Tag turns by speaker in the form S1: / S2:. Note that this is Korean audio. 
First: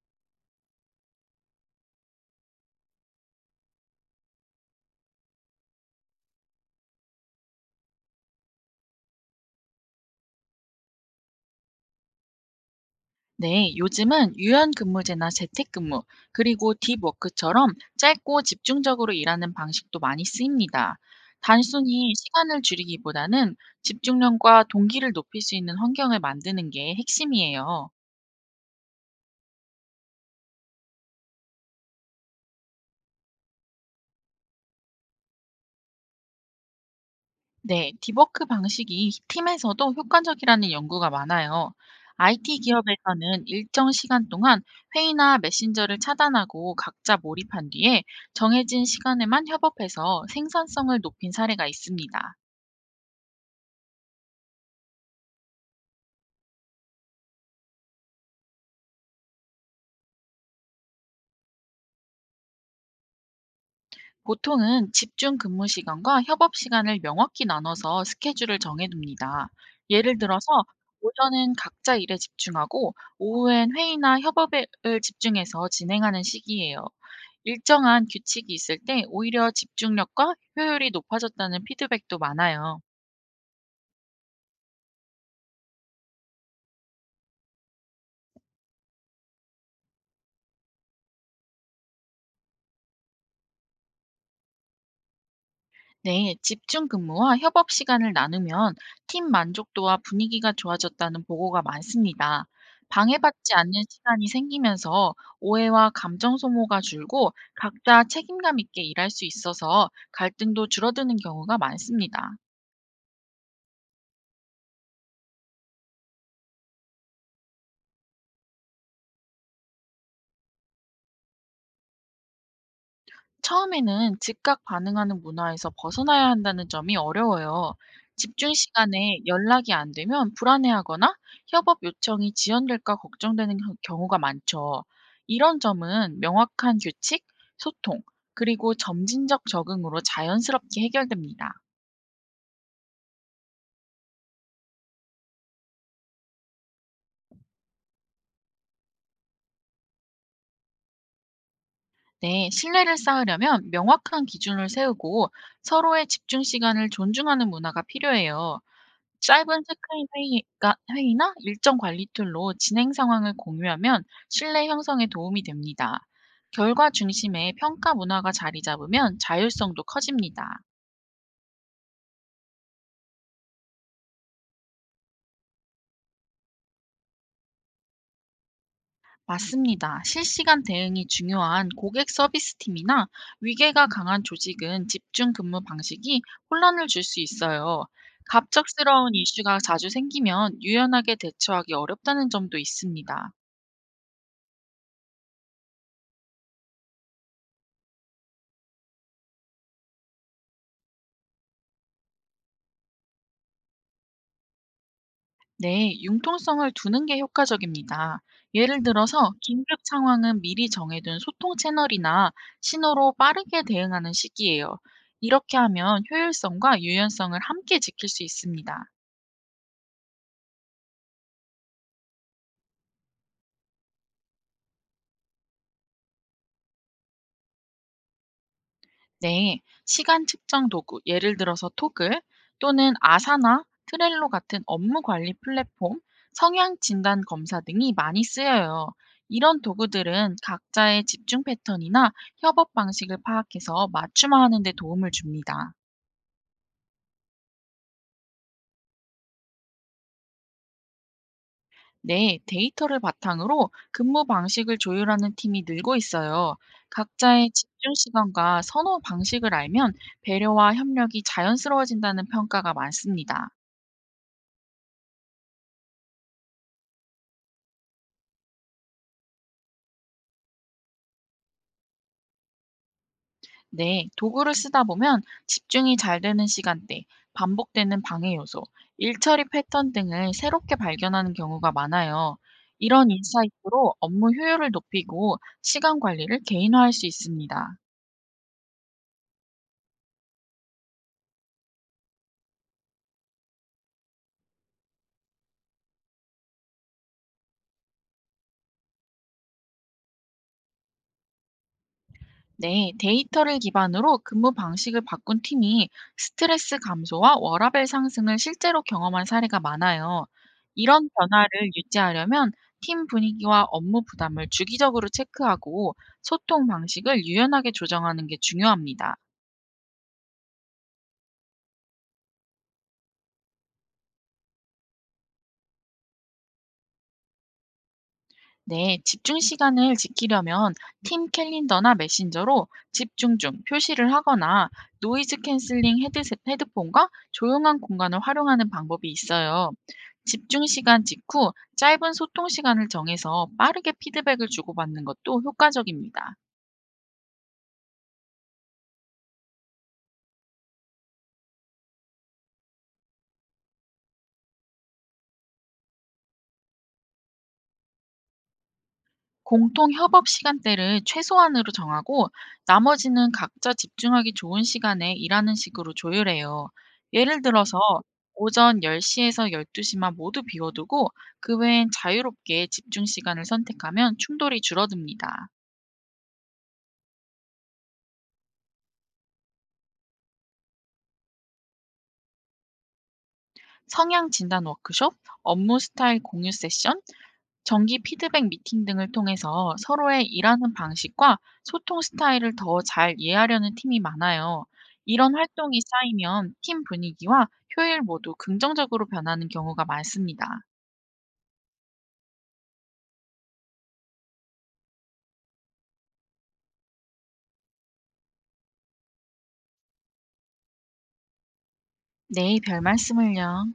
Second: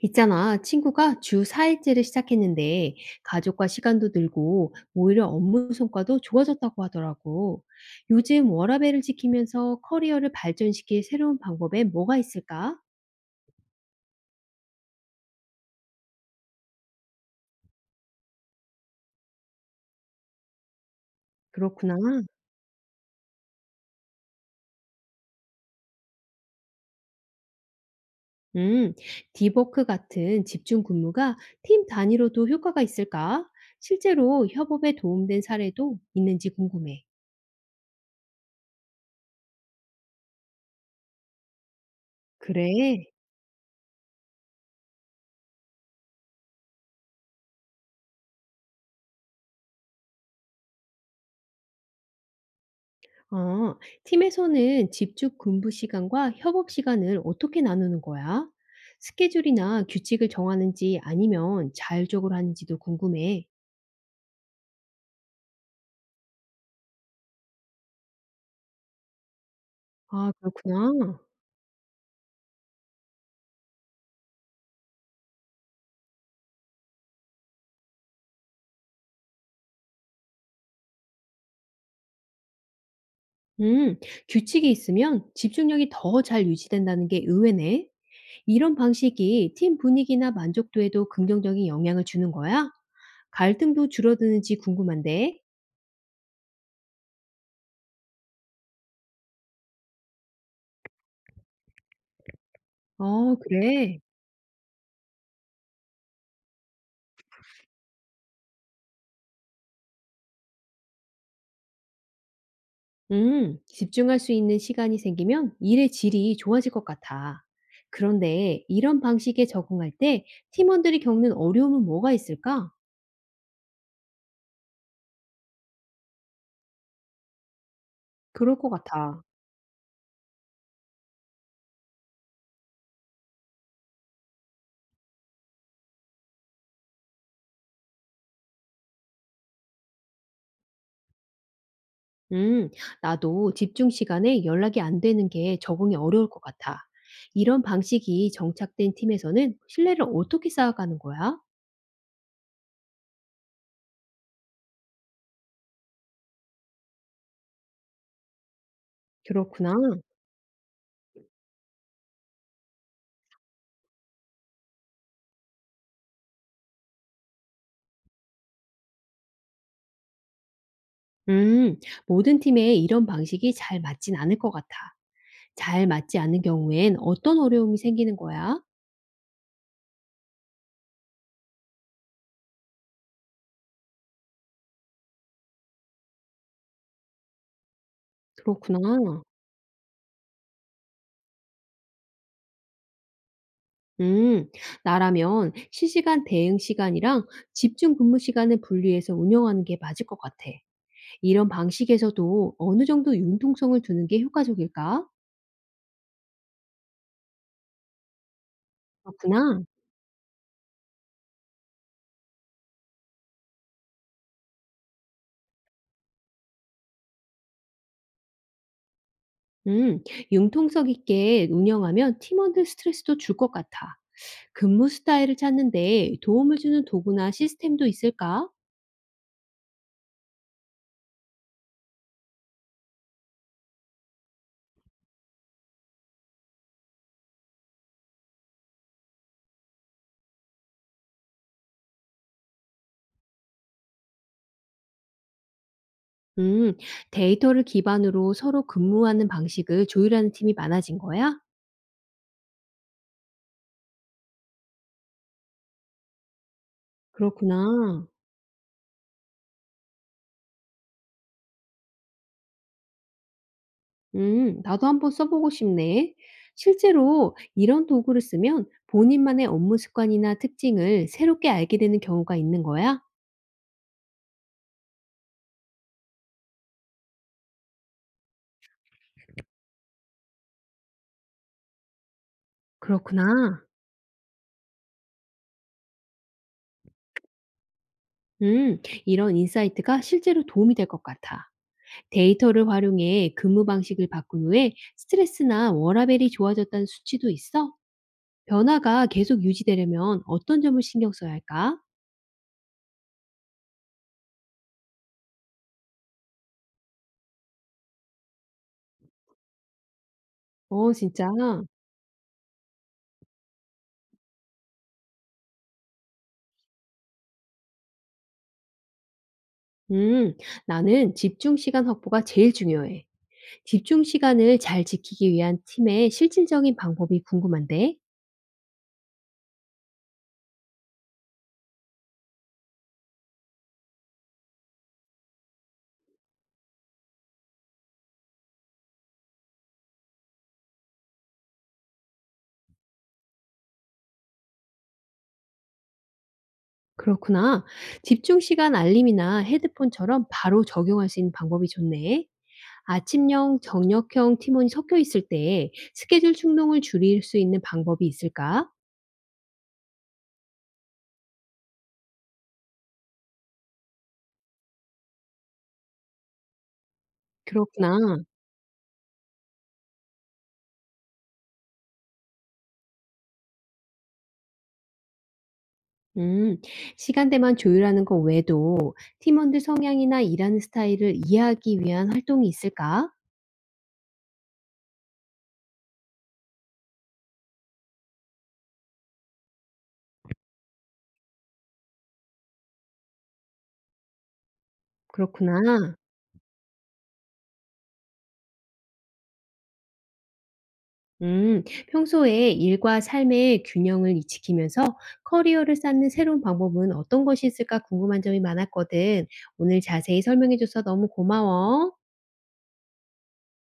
S1: 있잖아, 친구가 주 4일째를 시작했는데 가족과 시간도 늘고 오히려 업무 성과도 좋아졌다고 하더라고. 요즘 워라밸을 지키면서 커리어를 발전시킬 새로운 방법에 뭐가 있을까?
S2: 네, 요즘은 유연근무제나 재택근무, 그리고 딥워크처럼 짧고 집중적으로 일하는 방식도 많이 쓰입니다.
S1: 그렇구나.
S2: 단순히 시간을 줄이기보다는 집중력과 동기를 높일 수 있는 환경을 만드는 게 핵심이에요.
S1: 음, 디버크 같은 집중 근무가 팀 단위로도 효과가 있을까? 실제로 협업에 도움된 사례도 있는지 궁금해.
S2: 네, 딥워크 방식이 팀에서도 효과적이라는 연구가 많아요. IT
S1: 그래.
S2: 기업에서는 일정 시간 동안 회의나 메신저를 차단하고 각자 몰입한 뒤에 정해진 시간에만 협업해서 생산성을 높인 사례가 있습니다.
S1: 어, 팀에서는 집중 근무 시간과 협업 시간을 어떻게 나누는 거야? 스케줄이나 규칙을 정하는지 아니면 자율적으로 하는지도 궁금해.
S2: 보통은 집중 근무 시간과 협업 시간을 명확히 나눠서 스케줄을 정해둡니다. 예를
S1: 아,
S2: 들어서
S1: 그렇구나.
S2: 오전은 각자 일에 집중하고 오후엔 회의나 협업을 집중해서 진행하는 시기예요. 일정한 규칙이 있을 때 오히려 집중력과 효율이 높아졌다는 피드백도 많아요.
S1: 음, 규칙이 있으면 집중력이 더 잘 유지된다는 게 의외네. 이런 방식이 팀 분위기나 만족도에도 긍정적인 영향을 주는 거야? 갈등도 줄어드는지 궁금한데.
S2: 네, 집중 근무와 협업 시간을 나누면 팀 만족도와 분위기가 좋아졌다는 보고가 많습니다.
S1: 어,
S2: 방해받지 않는
S1: 그래.
S2: 시간이 생기면서 오해와 감정 소모가 줄고 각자 책임감 있게 일할 수 있어서 갈등도 줄어드는 경우가 많습니다.
S1: 집중할 수 있는 시간이 생기면 일의 질이 좋아질 것 같아. 그런데 이런 방식에 적응할 때 팀원들이 겪는 어려움은 뭐가 있을까?
S2: 처음에는 즉각 반응하는 문화에서 벗어나야 한다는 점이 어려워요. 집중
S1: 그럴 것
S2: 시간에
S1: 같아.
S2: 연락이 안 되면 불안해하거나 협업 요청이 지연될까 경우가 많죠. 이런 점은 명확한 규칙, 소통, 그리고 점진적 적응으로 자연스럽게 해결됩니다.
S1: 음, 나도 집중 시간에 연락이 안 되는 게 적응이 어려울 것 같아. 이런 방식이 정착된 팀에서는 신뢰를 어떻게 쌓아가는 거야?
S2: 네, 신뢰를 쌓으려면 명확한 기준을 세우고 서로의 집중 시간을 존중하는 문화가 필요해요. 짧은
S1: 그렇구나.
S2: 체크인 회의가 회의나 일정 관리 툴로 진행 상황을 공유하면 신뢰 형성에 도움이 됩니다. 결과 중심의 평가 문화가 자리 잡으면 자율성도 커집니다.
S1: 음, 모든 팀에 이런 방식이 잘 맞진 않을 것 같아. 잘 맞지 않는 경우엔 어떤 어려움이 생기는 거야?
S2: 맞습니다. 실시간 대응이 중요한 고객 서비스 팀이나 위계가 강한 조직은 집중 근무 방식이 혼란을 줄 수 있어요.
S1: 그렇구나.
S2: 갑작스러운 이슈가 자주 생기면 유연하게 대처하기 어렵다는 점도 있습니다.
S1: 음, 나라면 실시간 대응 시간이랑 집중 근무 시간을 분리해서 운영하는 게 맞을 것 같아. 이런 방식에서도 어느 정도 융통성을 두는 게 효과적일까?
S2: 네, 융통성을 두는 게 효과적입니다. 예를 들어서
S1: 그렇구나.
S2: 긴급 상황은 미리 정해둔 소통 채널이나 신호로 빠르게 대응하는 시기예요. 이렇게 하면 효율성과 유연성을 함께 지킬 수 있습니다.
S1: 음, 융통성 있게 운영하면 팀원들 스트레스도 줄 것 같아. 근무 스타일을 찾는데 도움을 주는 도구나 시스템도 있을까?
S2: 네, 시간 측정 도구, 예를 들어서 토글 또는 아사나 트렐로 같은 업무 관리 플랫폼, 성향 진단 검사 등이 많이 쓰여요. 이런 도구들은 각자의 집중 패턴이나 협업 방식을 파악해서 맞춤화하는 데 도움을 줍니다.
S1: 음, 데이터를 기반으로 서로 근무하는 방식을 조율하는 팀이 많아진 거야?
S2: 네, 데이터를 바탕으로 근무 방식을 조율하는 팀이 늘고 있어요. 각자의 집중
S1: 그렇구나.
S2: 시간과 선호 방식을 알면 배려와 협력이 자연스러워진다는 평가가 많습니다.
S1: 나도 한번 써보고 싶네. 실제로 이런 도구를 쓰면 본인만의 업무 습관이나 특징을 새롭게 알게 되는 경우가 있는 거야?
S2: 네, 도구를 쓰다 보면 집중이 잘 되는 시간대, 반복되는 방해 요소, 일 처리 패턴 등을 새롭게 발견하는 경우가 많아요. 이런
S1: 그렇구나.
S2: 인사이트로 업무 효율을 높이고 시간 관리를 개인화할 수 있습니다.
S1: 이런 인사이트가 실제로 도움이 될 것 같아. 데이터를 활용해 근무 방식을 바꾼 후에 스트레스나 워라밸이 좋아졌다는 수치도 있어? 변화가 계속 유지되려면 어떤 점을 신경 써야 할까?
S2: 네, 데이터를 기반으로 근무 방식을 바꾼 팀이 스트레스 감소와 워라밸 상승을 실제로 경험한 사례가 많아요.
S1: 어,
S2: 이런
S1: 진짜.
S2: 변화를 유지하려면 팀 분위기와 업무 부담을 주기적으로 체크하고 소통 방식을 유연하게 조정하는 게 중요합니다.
S1: 음, 나는 집중 시간 확보가 제일 중요해. 집중 시간을 잘 지키기 위한 팀의 실질적인 방법이 궁금한데?
S2: 네, 집중 시간을 지키려면 팀 캘린더나 메신저로 집중 중 표시를 하거나 노이즈 캔슬링 헤드셋, 헤드폰과 조용한 공간을 활용하는 방법이 있어요. 집중 시간 직후 짧은 소통 시간을 정해서 빠르게 피드백을 주고받는 것도 효과적입니다.
S1: 그렇구나. 집중 시간 알림이나 헤드폰처럼 바로 적용할 수 있는 방법이 좋네. 아침형, 저녁형 팀원이 섞여 있을 때 스케줄 충동을 줄일 수 있는 방법이 있을까?
S2: 공통 협업 시간대를 최소한으로 정하고 나머지는 각자 집중하기 좋은 시간에 일하는 식으로 조율해요. 예를 들어서
S1: 그렇구나.
S2: 오전 10시에서 12시만 모두 비워두고 그 외엔 자유롭게 집중 시간을 선택하면 충돌이 줄어듭니다.
S1: 음, 시간대만 조율하는 것 외에도 팀원들 성향이나 일하는 스타일을 이해하기 위한 활동이 있을까?
S2: 성향 진단 워크숍, 업무 스타일 공유 세션, 정기 피드백 미팅 등을 통해서 서로의 일하는 방식과 소통 스타일을 더 잘 이해하려는 팀이 많아요. 이런
S1: 그렇구나.
S2: 활동이 쌓이면 팀 분위기와 효율 모두 긍정적으로 변하는 경우가 많습니다.
S1: 음, 평소에 일과 삶의 균형을 지키면서 커리어를 쌓는 새로운 방법은 어떤 것이 있을까 궁금한 점이 많았거든. 오늘 자세히 설명해줘서 너무 고마워.
S2: 네, 별 말씀을요.